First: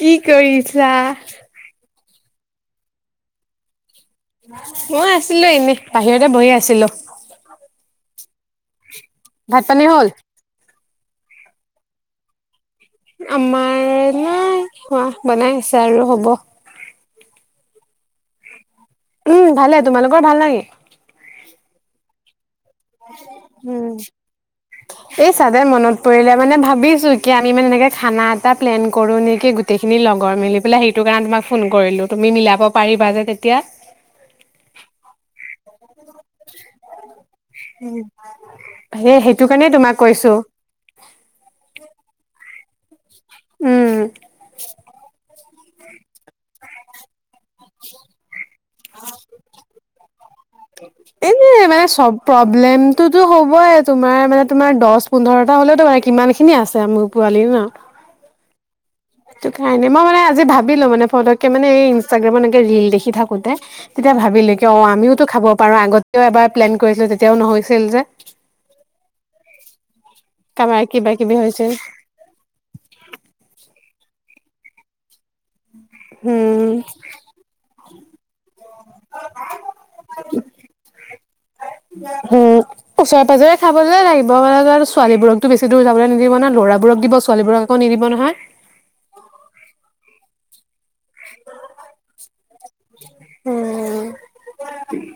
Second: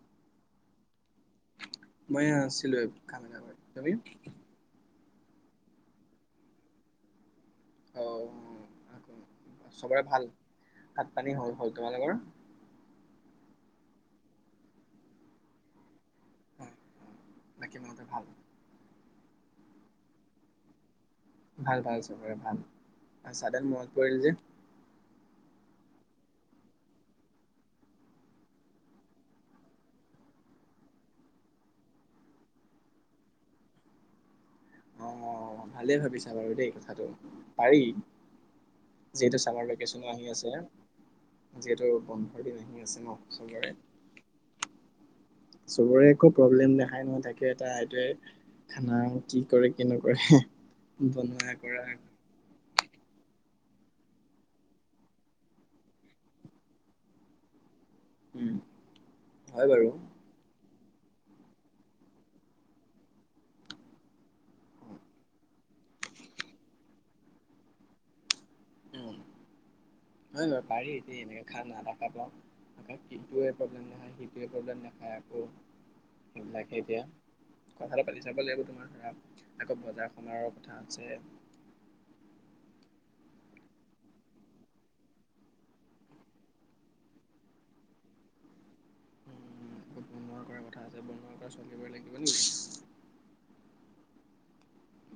কি কৰিছা? মই এয়া আছিলো, এই কাম এটা কৰি, তুমি? মই আছিলো এনে, বাহিৰতে বহি আছিলো। অ, ভাত পানী চবৰে হ'ল? ভাল? ভাত পানী হ'ল? হ'ল, তোমালোকৰ? আমাৰ নাই হোৱা, বনাই আছে আৰু হ'ব। হয়, বাকী মাহঁতৰ ভাল? উম, ভালে তোমালোকৰ ভাল নে কি? ভাল ভাল চবৰে ভাল, আজি চাডেন উম। মনত পৰিল যে। এই চাদেন মনত পৰিলে মানে ভাবিছো, কি আমি মানে এনেকে খানা এটা প্লেন কৰো নেকি গো গোটেইখিনি লগৰ মিলি পেলাই সেইটো কাৰণে তোমাক ফোন কৰিলোঁ তুমি মিলাব পাৰিবা যে তেতিয়া। অ, ভালেই ভাবিছা। বাৰু দেই কথাটো পাৰি, সেই যিহেতু সেইটো কাৰণে চামাৰ তোমাক ভেকেচনো আহি কৈছো। আছে। যিহেতু বন্ধৰ দিন আহি আছে ন। চবৰে উম। চবৰে একো প্ৰব্লেম দেখাই নহয় থাকে এটা সেইটোয়ে। খানা কি কৰে কি নকৰে এই বনোৱা মানে কৰা। চব প্ৰব্লেমটোতো হ'বই তোমাৰ মানে তোমাৰ দহ পোন্ধৰটা হ'লেওতো কিমানখিনি আছে পোৱালি ন। উম। ত' হয় বাৰু কাৰণে মই মানে আজি ভাবিলো মানে ফটকে মানে এই ইনষ্টাগ্ৰামত এনেকে ৰিল দেখি থাকোতে। তেতিয়া ভাবিলো কিয় অ' আমিওতো খাব পাৰো আগতেও এবাৰ প্লেন কৰিছিলো তেতিয়াও নহৈছিল যে। উম, নহয় বাৰু কাবাৰ পাৰি কিবা এতিয়া কিবি এনেকে হৈছিল খানা এটা। [unintelligible] আকৌ ইটোৱে প্ৰব্লেম নাখায় সেইটোৱে প্ৰব্লেম নাখায় আকৌ। উম সেইবিলাকেহে এতিয়া। কথাটো পাতি চাব লাগিব তোমাৰ ধৰা আকৌ বজাৰ সমাৰৰ কথা আছে। হম। ওচৰে পাজৰে খাবলৈ লাগিব মানে ছোৱালীবোৰকতো বেছি দূৰ যাবলৈ নিদিব নে ল'ৰাবোৰক দিব ছোৱালীবোৰক আকৌ নিদিব নহয়। উম, বনোৱা কৰা কথা আছে বনোৱা কৰা ছোৱালীবোৰে লাগিব লাগিব। উম,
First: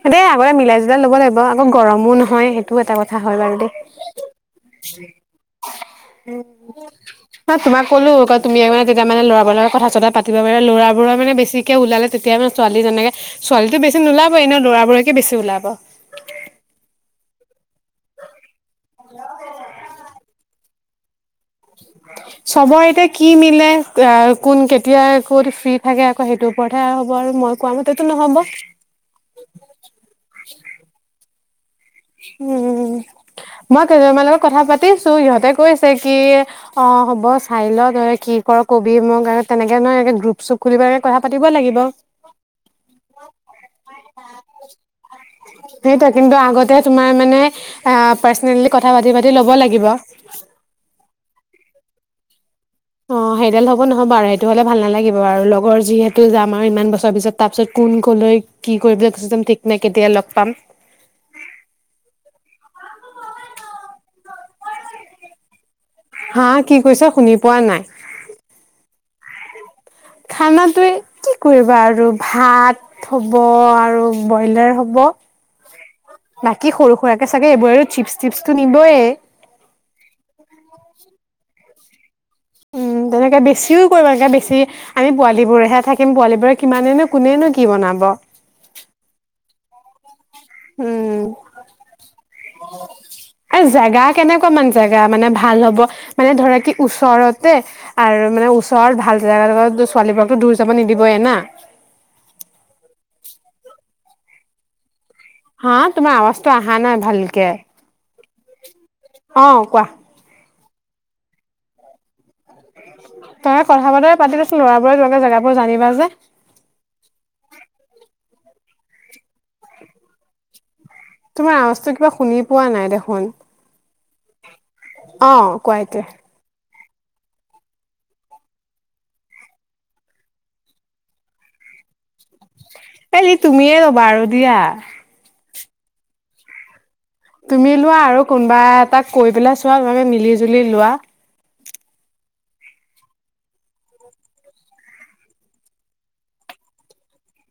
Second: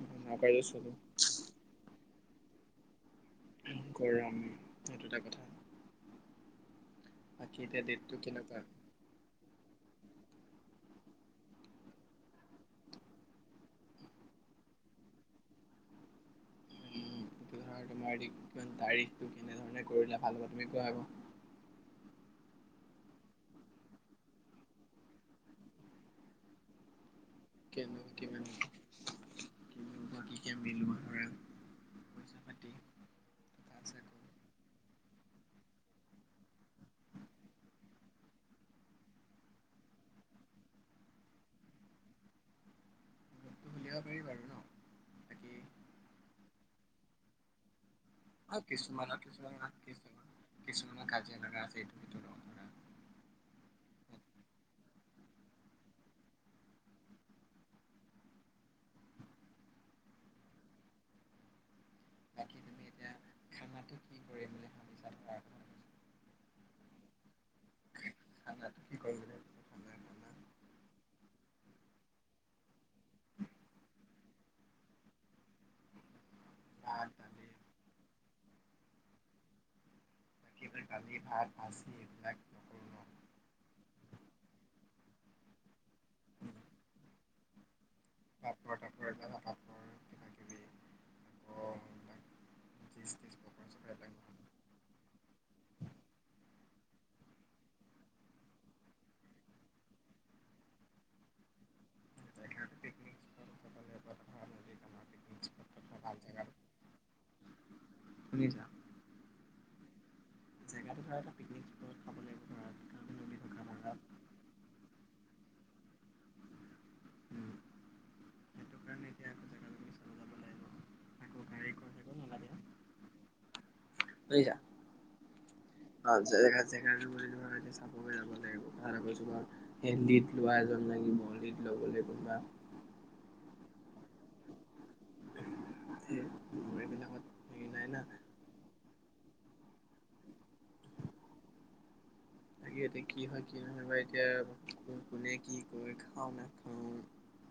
সেইটোৱে বনোৱা কৰা আগতে যদি মিলাই চলো জোলাই ল'ব লাগিব আকৌ গৰমো নহয়। সেইটো এটা কথা হয় বাৰু দেই। গৰম সেইটো এটা কথা। উম, মই বাকী এতিয়া তোমাক ক'লো ডেটটো আকৌ তুমি কেনেকুৱা? তেতিয়া মানে ল'ৰাবোৰৰ লগত কথাত পাতিবা মানে ল'ৰাবোৰৰ মানে বেছিকৈ ওলালে তেতিয়া মানে ছোৱালী তেনেকে ছোৱালীটো বেছি নোলাব এনেও ল'ৰাবোৰকে বেছি ওলাব। উম, ধৰা তোমাৰ তাৰিখটো কেনেধৰণে কৰিলে ভাল হ'ব তুমি কোৱা আকৌ। [inaudible] চবৰ এতিয়া কি মিলে অ' কোন কেতিয়া ক'ত ফ্ৰী থাকে আকৌ সেইটোৰ ওপৰতহে হ'ব আৰু মই কোৱা মতেতো নহ'ব। কিন্তু বাকীকে মিলোৱা হয়। উম। মই আকৌ কেইজনীমানৰ লগত কথা পাতিছোঁ সিহঁতে কৈছে কি অ', হ'ব চাই ল তই কি কৰ কবি মোক আৰু তেনেকে নহয়ে গ্ৰুপ চুপ খুলিব পেলায় কথা পাতিব লাগিব। [inaudible] খুলিব পাৰি বাৰু ন বাকী। সেইটোৱে কিন্তু আগতে তোমাৰ মানে আ পাৰ্চনেলি কথা পাতি পাতি ল'ব লাগিব। কিছুমানে কাজিয়া লগা আছে এইটো ধৰা অ', সেইডাল হ'ব নহ'ব আৰু সেইটো হ'লে ভাল নালাগিব আৰু লগৰ যিহেতু যাম আৰু ইমান বছৰৰ পিছত। তাৰপিছত কোন ক'লৈ কি কৰিবলৈ গুচি যাম ঠিক নাই কেতিয়া লগ পাম। বাকী তুমি এতিয়া খানাটো কি কৰিম বুলি ভাবিছা? হা কি কৈছা শুনি পোৱা নাই? খানাটো কি কৰিম বুলি ভাবিছা? খানা বনা খানাটোৱে কি কৰিবা আৰু ভাত। হ'ব আৰু ব্ৰইলাৰ হ'ব। বাকী সৰু ভাত সুৰাকে দালি চাগে এইবোৰ চিপচ চিপচটো নিবয়ে। [inaudible] উম, ন তেনেকে বেছিও কৰিব লাগে বেছি আমি পোৱালীবোৰেহে থাকিম পোৱালিবোৰে কিমানেনো কোনেনো কি বনাব। [unintelligible] কিবা কিবি উম। আকৌ এইবিলাক চিজ তিজ এ পকৰা চকৰা জোগা, এইবিলাক কেনেকুৱা মান জেগা, মানে ভাল হ'ব, মানে ধৰা কি ওচৰতে। আৰু মানে ওচৰত ভাল জেগা লগত, ছোৱালীবোৰকতো দূৰ যাব নিদিবই না। [inaudible] [inaudible] স্পট হা, এটা ভাল তোমাৰ জেগা আৱাজটো অহা নাই ভালকে। শুনিছা। অ', কোৱা। জেগাটো পিকনিক স্পতট খাব লাগিব। ধৰা কাৰণ নদী তে থকা ধৰা কথা-বতৰা পাতিবাচুন, ল'ৰাবোৰে তোমালোকে জেগাবোৰ জানিবা যে। উম সেইটো কাৰণে, এতিয়া আকৌ বিচাৰিব যাব লাগিব। আকৌ তোমাৰ গাড়ী আৱাজটো খৰচ কিবা কৰিব শুনি নালাগে পোৱা নাই দেখোন, বুজিছা অ'। কোৱা এতিয়া [unintelligible] [unintelligible] এ লিড তুমিয়ে ল'বা আৰু দিয়া। [unintelligible] তুমি লোৱা, না আৰু কোনোবা এটা কৈ পেলাই চোৱা, তোমালোকে মিলি-জুলি লোৱা। তাকে এতিয়া, কি হয়, কি নহয়, বা এতিয়া কোনে কি কয় খাওঁ, নাখাওঁ।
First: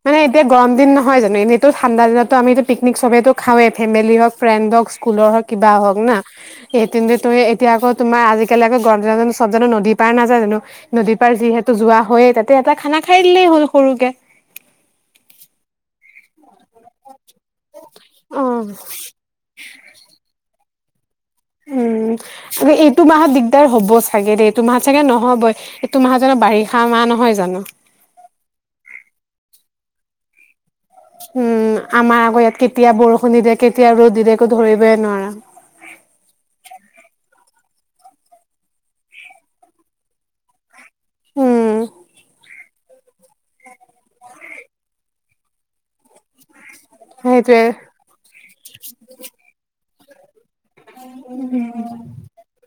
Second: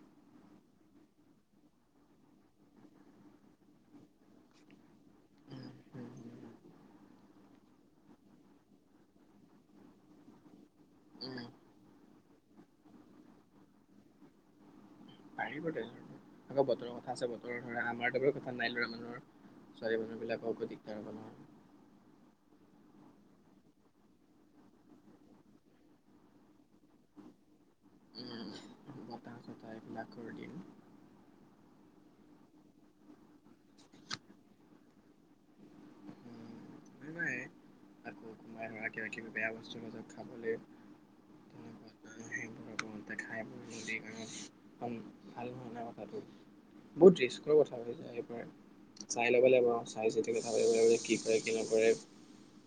মানে এতিয়া গৰম দিন নহয় জানো, এনেটো ঠাণ্ডা দিনতো আমি এটা পিকনিক সবেইে খাওৱে, ফেমিলি হওক ফ্ৰেণ্ড হওক। স্কুলৰ হওক, উম কিবা হওক না। উম [unintelligible] তুমি এতিয়া আকৌ, তোমাৰ আজিকালি আকৌ গৰম দিনত জানোঁ চব জানোঁ নদীৰ পাৰ নাযায় জানো। নদীৰ পাৰ উম যিহেতু যোৱা হয়ে, তাতে এটা খানা খাই দিলেই হ'ল সৰুকে। পাৰি বাৰুতে, আকৌ বতৰৰ কথা আছে, বতৰৰ ধৰা, আমাৰটো বাৰু অ কথা নাই ল'ৰা মানুহৰ। ছোৱালী মানুহ বিলাকৰ আকৌ দিগদাৰ হ'ব নহয়। উম, এইটো মাহত দিগদাৰ হ'ব চাগে দে, এইটো মাহত চাগে নহ'বই। এইটো মাহ জানো, বাৰিষা মাহ নহয় জানো। উম, বতাহ-চতাহ [unintelligible] উম, আমাৰ আকৌ, ইয়াত কেতিয়া বৰষুণ দি দিয়ে, কেতিয়া ৰ'দ দি দিয়ে, একো ধৰিবই নোৱাৰো। [unintelligible] [unintelligible] ধৰা, কিবা-কিবি, বেয়া বস্তুৰ মাজত খাবলৈ উম। তেনেকুৱা [unintelligible] ভাল হোৱা নাই কথাটো। বহুত ৰিস্কৰ সেইটোৱে কথা হৈ যায় সেইপাৰ, চাই ল'ব লাগিব অহা বছৰ। [unintelligible] কি কৰে কি নকৰে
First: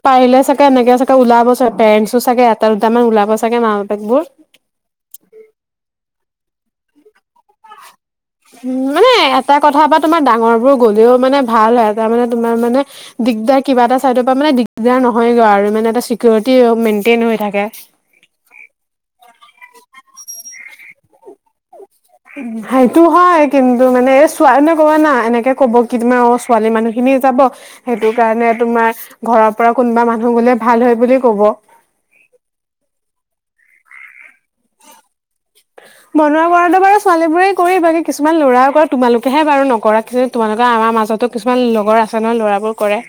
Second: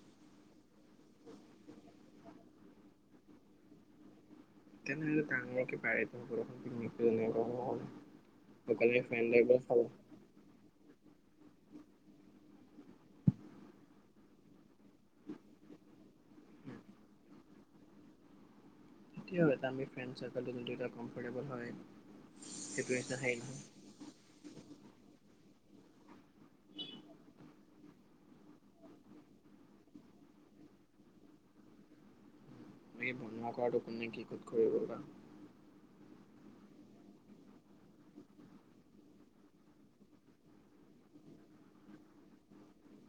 পাৰিলে চাগে, এনেকে চাগে, ওলাব চাগে, পেৰেঞ্চো চাগে এটা, দুটামান ওলাব চাগে, মাক-বাপেকবোৰ। [unintelligible] উম, অকলে মানে ফ্ৰেণ্ড লৈ এটা গ'লে কথা পা খাব তোমাৰ ডাঙৰ বোৰ গ'লেও মানে ভাল হয়, এটা মানে তোমাৰ মানে দিগদাৰ, কিবা এটা চাইডৰ পৰা মানে দিগদাৰ নহয়গৈ আৰু, মানে এটা চিকিউৰিটি মেইনটেইন হৈ থাকে। কিয় এটা আমি ফ্ৰেণ্ড চাৰ্কোল তো যদি কমফৰ্টেবল হয়। সেইটো নিচিনা হেৰি হয়, নহয়। কিন [unintelligible] এনেকে ক'ব কি তুমি অ', ছোৱালী মানুহ খিনি যাব। সেইটোকাৰণে, তোমাৰ ঘৰৰ পৰা কোনোবা মানুহ গলে ভাল হয় বুলি কব। এই বনোৱা কৰাটো কোনে কি ক'ত কৰিব বা? [inaudible] বনোৱা কৰাটো বাৰু ছোৱালীবোৰেই কৰেই, বাকী কিছুমান ল'ৰাই কৰা তোমালোকেহে বাৰু নকৰা তোমালোকে আমাৰ মাজতো কিছুমান লগৰ আছে নহয় ল'ৰাবোৰ কৰে।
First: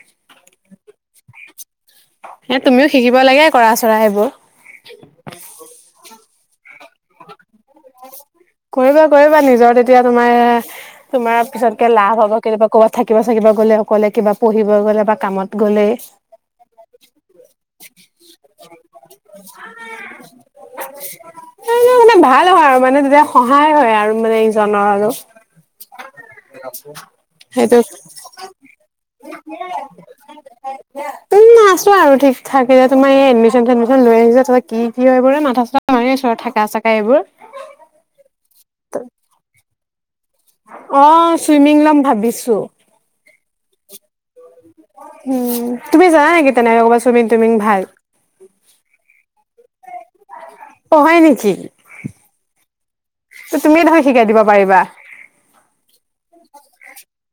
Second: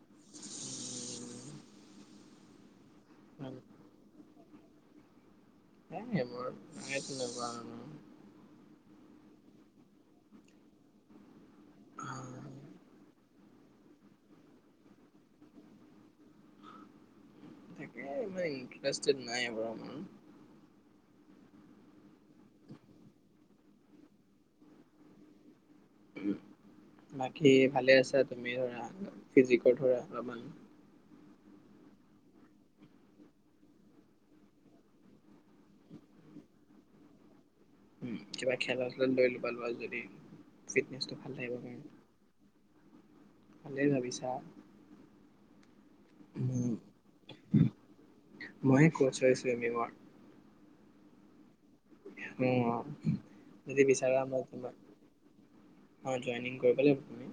এ তুমিও শিকিব লাগে কৰা সেয়াই চৰা সেইবোৰ। এইবোৰ এ তেনেকুৱা মানুহ কৰিবা কৰিবা, নিজৰ তেতিয়া তোমাৰ তোমাৰ পিছতকে লাভ হ'ব। কেতিয়াবা ক'ৰবাত থাকিব-চাকিব গ'লে, অকলে কিবা পঢ়িব গ'লে বা কামত গ'লে। [unintelligible] থিকে ইমান ইণ্টাৰেষ্টিড নাই বাৰু ইমান। [unintelligible] এ ভাল হয় আৰু মানে তেতিয়া সহায় হয় আৰু মানে ইজনৰ আৰু। বাকী সেইটো ভালে আছা তুমি? ধৰা ফিজিকৰ ধৰা অলপমান। [unintelligible] উম। উম আছোঁ আৰু ঠিক থাকে। তোমাৰ এই এডমিছন-থেডমিছন লৈ আহিছে। তোমাৰ কি কি বা এইবোৰে এ মাথা-চাথা মাৰি আছোঁ আৰু থাক কা চাকা এইবোৰ। উম, কিবা খেলা ধুলাত লৈ ল'বা, লোৱা যদি। ফিটনেচটো ভাল থাকিব কাৰণে। ভাবিছোঁ। ভালেই ভাবিছা। উম, তুমি জানা নেকি তেনেকে ক'ৰবাত চুইমিং-তুইমিং ভাল? মই কোচ হয়, চুইমিংৰ। অ', হয় নেকি? উম অঁ ত' যদি তুমিয়ে দেখোন বিচাৰা, শিকাই দিব মই পাৰিবা। তোমাক হয়, জয়েনিং কৰিব লাগিব তুমি।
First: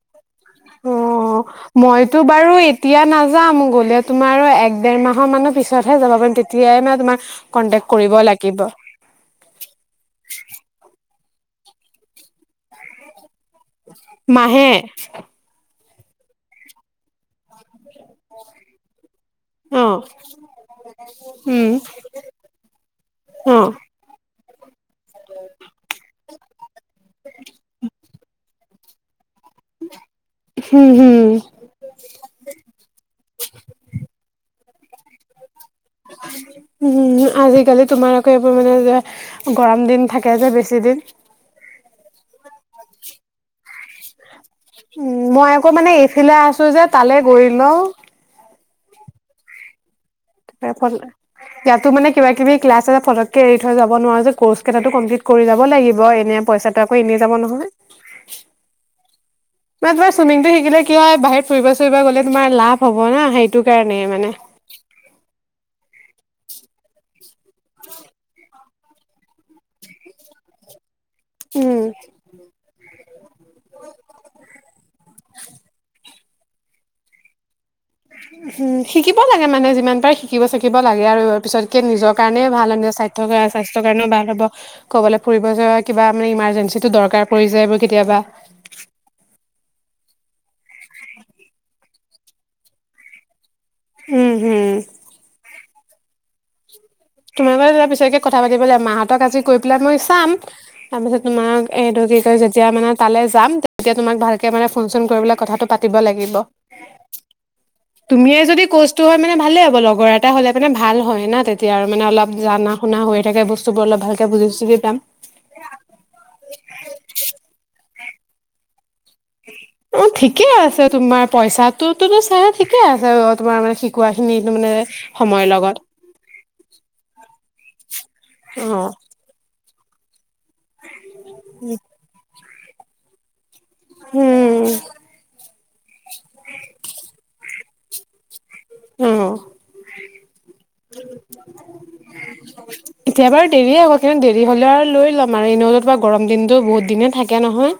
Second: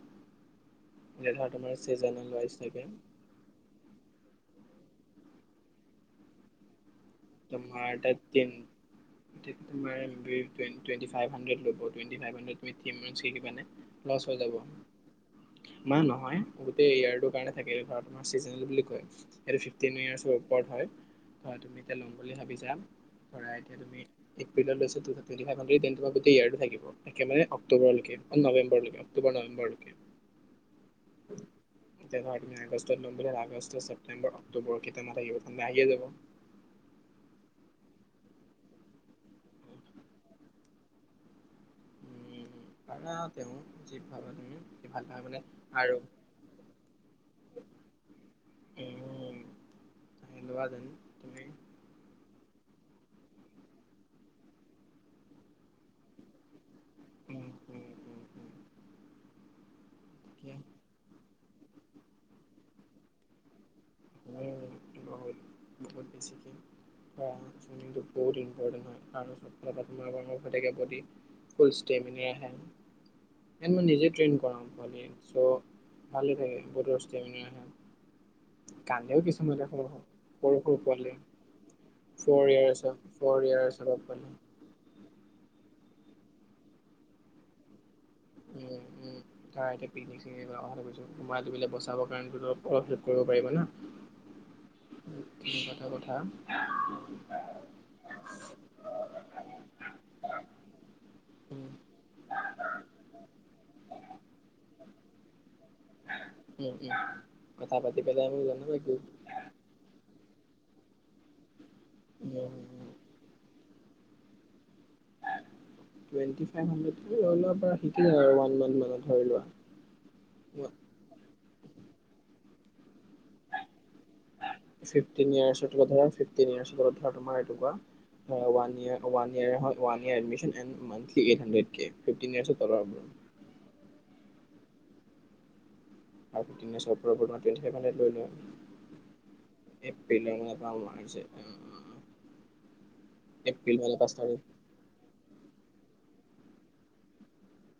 ধৰা অঁহ, তোমাৰ মইতো ছিজনেল বাৰু ৱাইজ থাকে এতিয়া নাযাম, গ'লে তোমাৰো আৰু এক-ডেৰ মাহৰ মানত পিছতহে যাব পাৰিম। তেতিয়াই মানে তোমাক কণ্টেক্ট কৰিব লাগিব। ঠিক, তোমাৰ বি টুৱেন, টুৱেণ্টি-ফাইভ হাণ্ড্ৰেড ল'ব। টুৱেণ্টি-ফাইভ হাণ্ড্ৰেড তুমি থ্ৰী মান্থচ শিকিবানে? লচ হৈ যাব। মাহে এমাহ নহয়, গোটেই ইয়াৰটোৰ কাৰণে থাকে ঘৰত তোমাৰ চিজনেল বুলি কয়। এইটো অ', ফিফটিন ইয়াৰ্চ উপৰত হয়, ধৰা উম, তুমি এতিয়া ল'ম বুলি ভাবিছা, ধৰা অ', এতিয়া তুমি এপ্ৰিলত লৈছ- ত', two, twenty five hundred ten, কিবা গোটেই ইয়াৰটো থাকিব, একেবাৰে অক্টোবৰ লৈকে অহ' নৱেম্বৰ লৈকে। অক্টোবৰ নৱেম্বৰ লৈকে। হম, হম। এতিয়া ধৰা তুমি, আগষ্টত লম বুলি, আগষ্ট, ছেপ্টেম্বৰ, অক্টোবৰ- কেইটা মাহ থাকিব? খন বাহিয়ে যাব। উম, আজিকালি তোমাৰ একে এইবোৰ মানে যে গৰম দিন থাকে যে বেছি দিন উম, মানে আও তেওঁ যি ভাবা তুমি। যি ভাল উম, পাবা মানে মই আকৌ মানে আৰু এইফিলে আছোঁ যে, তালে গৈ লওঁ। উম। লোৱাজনী এইফালে, তুমি ইয়াত ত', মানে কিবা-কিবি ক্লাছ আছে। পতককে এৰি থৈ যাব নোৱাৰো যে, কোৰ্চ কেইটাটো কমপ্লিট কৰি যাব লাগিব। এনে পইচা ত', আকৌ এনেই যাব উম নহয়। উম উম উম মানে তোমাৰ চুইমিংটো এতিয়া শিকিলে কি হয়, বাহিৰত ফুৰিব-চুৰিব গ'লে তোমাৰ লাভ হ'ব না, সেইটো কাৰণে। মানে উম, বহুত বহুত বেছিকে হয়, চুইমিংটো বহুত ইম পৰটেন্ট হয়। আৰু চবফালৰ পৰা [unintelligible] [unintelligible] [unintelligible] বডি ফুল উম ষ্টেমিনা আহে। ইয়াত মই নিজে ট্ৰেইন কৰাম, মানে চ' ভালে থাকে বডৰ ষ্টেমিনা আহে। উম হম, শিকিব কান্দেও লাগে কিছুমানে মানে সৰু যিমান সৰু পাৰে, সৰু শিকিব-চিকিব সৰু লাগে পোৱালি আৰু। পিছতকে নিজৰ কাৰণে ফ'ৰ ভাল এনেও ইয়াৰ্চৰ চাই থ ফ'ৰ কাৰ, স্বাস্থ্য ইয়াৰ্চৰ কাৰণেও ভাল পোৱালি হ'ব। ক'বলে ফুৰিব যোৱা, কিবা আমি ইমাৰ্জেন্সীটো দৰকাৰ পৰি যাব কেতিয়াবা। উম, উম। তাৰ [unintelligible] বচাব কাৰণেটো অলপ হেল্প কৰিব পাৰিব না। উম, হুম। উম, তেনেকুৱা এটা কথা। তোমাৰ বাৰু তেতিয়া পিছতকে কথা পাতিবলে মাহঁতক আজি কৈ পেলাই মই চাম। তাৰপিছত তোমাক উম, এইটো কি কয় যে তিয়া মানে তালে যাম তেতিয়া তোমাক ভালকে মানে ফোন-চোন কৰিবলে কথাটো পাতিব লা গিব, উম, উম, কথা পাতি পেলাই আমি তুমিয়ে যদি জনাবা কি কষ্ট হয় মানে ভালে হ'ব, লগৰ এটা হ'লে মানে ভাল হয় না তে মানে অলপ জানা শুনা হৈ থাকে বস্তুবোৰ অলপ ভালকে বুজি - চুজি পাম। টুৱেণ্টি ফাইভ হানড্ৰেড [unintelligible] অলপ পৰা শিকিলে আৰু ওৱান মান্থ মানত। ধৰি লোৱা। উম ঠিকে আছে, তোমাৰ পইচাটো তোৰটো চাই ঠিকে আছে অ তোমাৰ মানে শি ফিফটিন ইয়াৰ্ছ এইটো তোমাৰ ধৰা, ফিফটিন ইয়াৰ্ছ ধৰা তোমাৰ তোমাৰ এনেকুৱা। হয় ওৱান অ ইয়েৰ, ওৱান ইয়াৰে হয় one year admission and monthly eight hundred কে, ফিফটিনছ ইয়াৰছৰ তলৰ আপোনাৰ। উম। আগদিনা [unintelligible] লৈ লোৱা। অ এই পিলামৰ পৰা উলাও যে। কেতিয়াবা এপ্ৰিল দেৰিয়ে মানৰ পৰা হয়গে, ষ্টাৰ্টিং দেৰি হ'লে আৰু লৈ ল'ম আৰু এনেও অলপ কিবা গৰম দিনটো বহুত দিনেই থাকে নহয়।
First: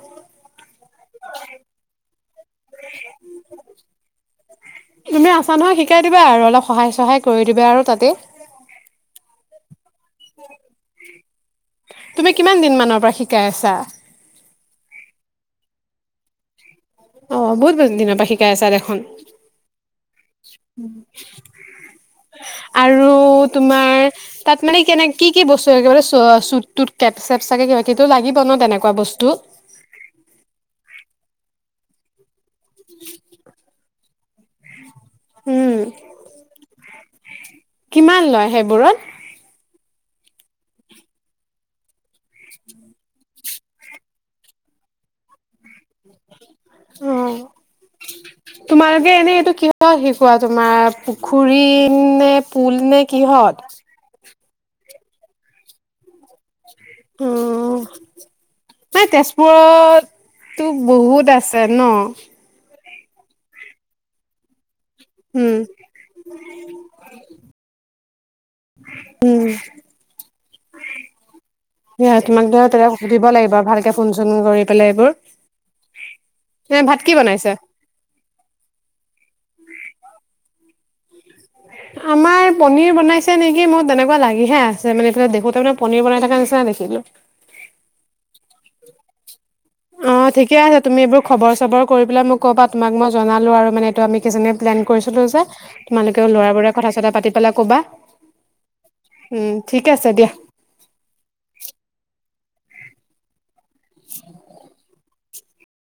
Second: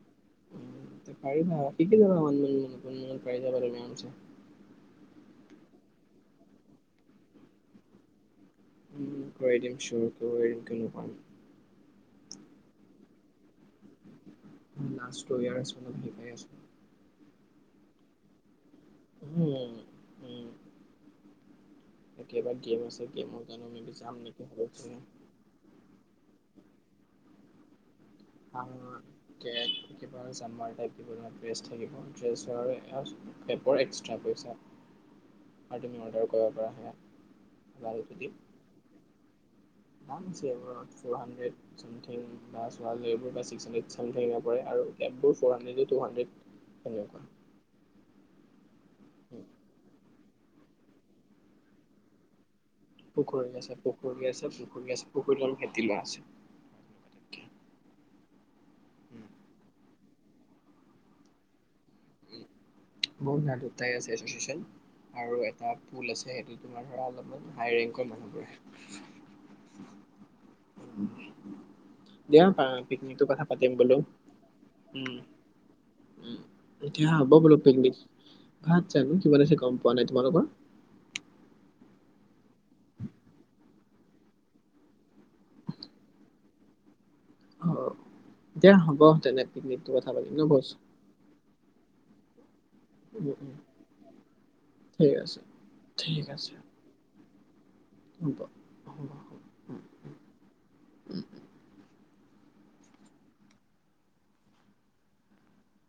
পাৰিবা, ইটো অনলাইনত [unintelligible] পাই যাবা তুমি আৰামচে। তুমি আছা নহয়, শিকাই দিবা আৰু অলপ সহায় - চহায় কৰি দিবা আৰু তাতে। উম কৰি দিম চিয়ৰ [unintelligible] তুমি কিমান দিনমানৰ পৰা শিকাই আছা? নাচ কৰি আৰু আছোঁ মই শিকাই আছোঁ। অ, বহুত বহুত দিনৰ পৰা শিকাই আছা দেখোন। উম উম। এতিয়াবা কি হৈছে, আৰু কি মতামত তোমাৰ লৈছে আমি তাত মানে কেনে [unintelligible] কি কি বস্তু একেবাৰে চু অ চুট - তুট কেপ - চেপ চাগে কিবা কিবিটো লাগিব ন তেনেকুৱা বস্তু? কেক কিবা জামাৰ এপ থাকিব, ড্ৰেছ থাকিব, ড্ৰেছৰ এছ এপৰ এক্সট্ৰা পইচা। [inaudible] উম আজি মোৰ অৰ্ডাৰ কৰাৰ পৰা অহা নাই। কিমান লয় সেইবোৰত? One [unintelligible] four hundred. ছামথিং বা ছোৱালী এইবোৰ বা ছিক্স হাণ্ড্ৰেড ছামথিঙত পৰে আৰু কেপবোৰ ফ'ৰ হাণ্ড্ৰেড, টু হাণ্ড্ৰেড। অ এনেকুৱা। [inaudible] তোমালোকে এনেই এইটো কিহৰ শিকোৱা তোমাৰ পুখুৰী নে পুল নে কিহত পুখুৰী আছে, পুখুৰী আছে, পুখুৰী আছে, পুখুৰী হ'ল খেতি লাষ্ট। উম নাই তেজপুৰতটো বহুত আছে ন? উম, বহুত না দুটাই আছে [unintelligible] আৰু উম এটা পুল আছে সেইটো তোমাৰ ধৰা অলপমান হাই ৰেংকৰ মানুহবোৰে উম। [unintelligible] যিমান ধৰা পাৰা তেতিয়া সুধিব পিকনিকটো কথা লাগিব পাতিম ভালকে বোলো, ফোন চোন কৰি পেলাই এইবোৰ উম। এ উম। ভাত এতিয়া কি হ'ব বনাইছে বোলোঁ পিকনিক, ভাত জানো কি বনাইছে গম পোৱা নাই। তোমালোকৰ? আমাৰ পনীৰ বনাইছে নেকি, মোৰ তেনেকুৱা লাগিহে আছে মানে মই দেখোতে মানে পনীৰ বনাই থকা নিচিনা দেখিলোঁ। অ' দিয়া হ'ব তেনে। পিকনিকটো কথা অ' পাতিম ন ঠিকে বছ আছে তুমি এইবোৰ খবৰ-চবৰ কৰি পেলাই মোক ক'বা তোমাক মই উম উম জনালোঁ আৰু মানে এইটো আমি কেইজনীয়ে প্লেন ঠিক কৰিছিলোঁ আছে যে, ঠিক তোমালোকেও আছে ল'ৰাবোৰে কথা-চথা পাতি পেলাই ক'বা। হ'ব, হ'ব। ঠিকে আছে দিয়া। [unintelligible]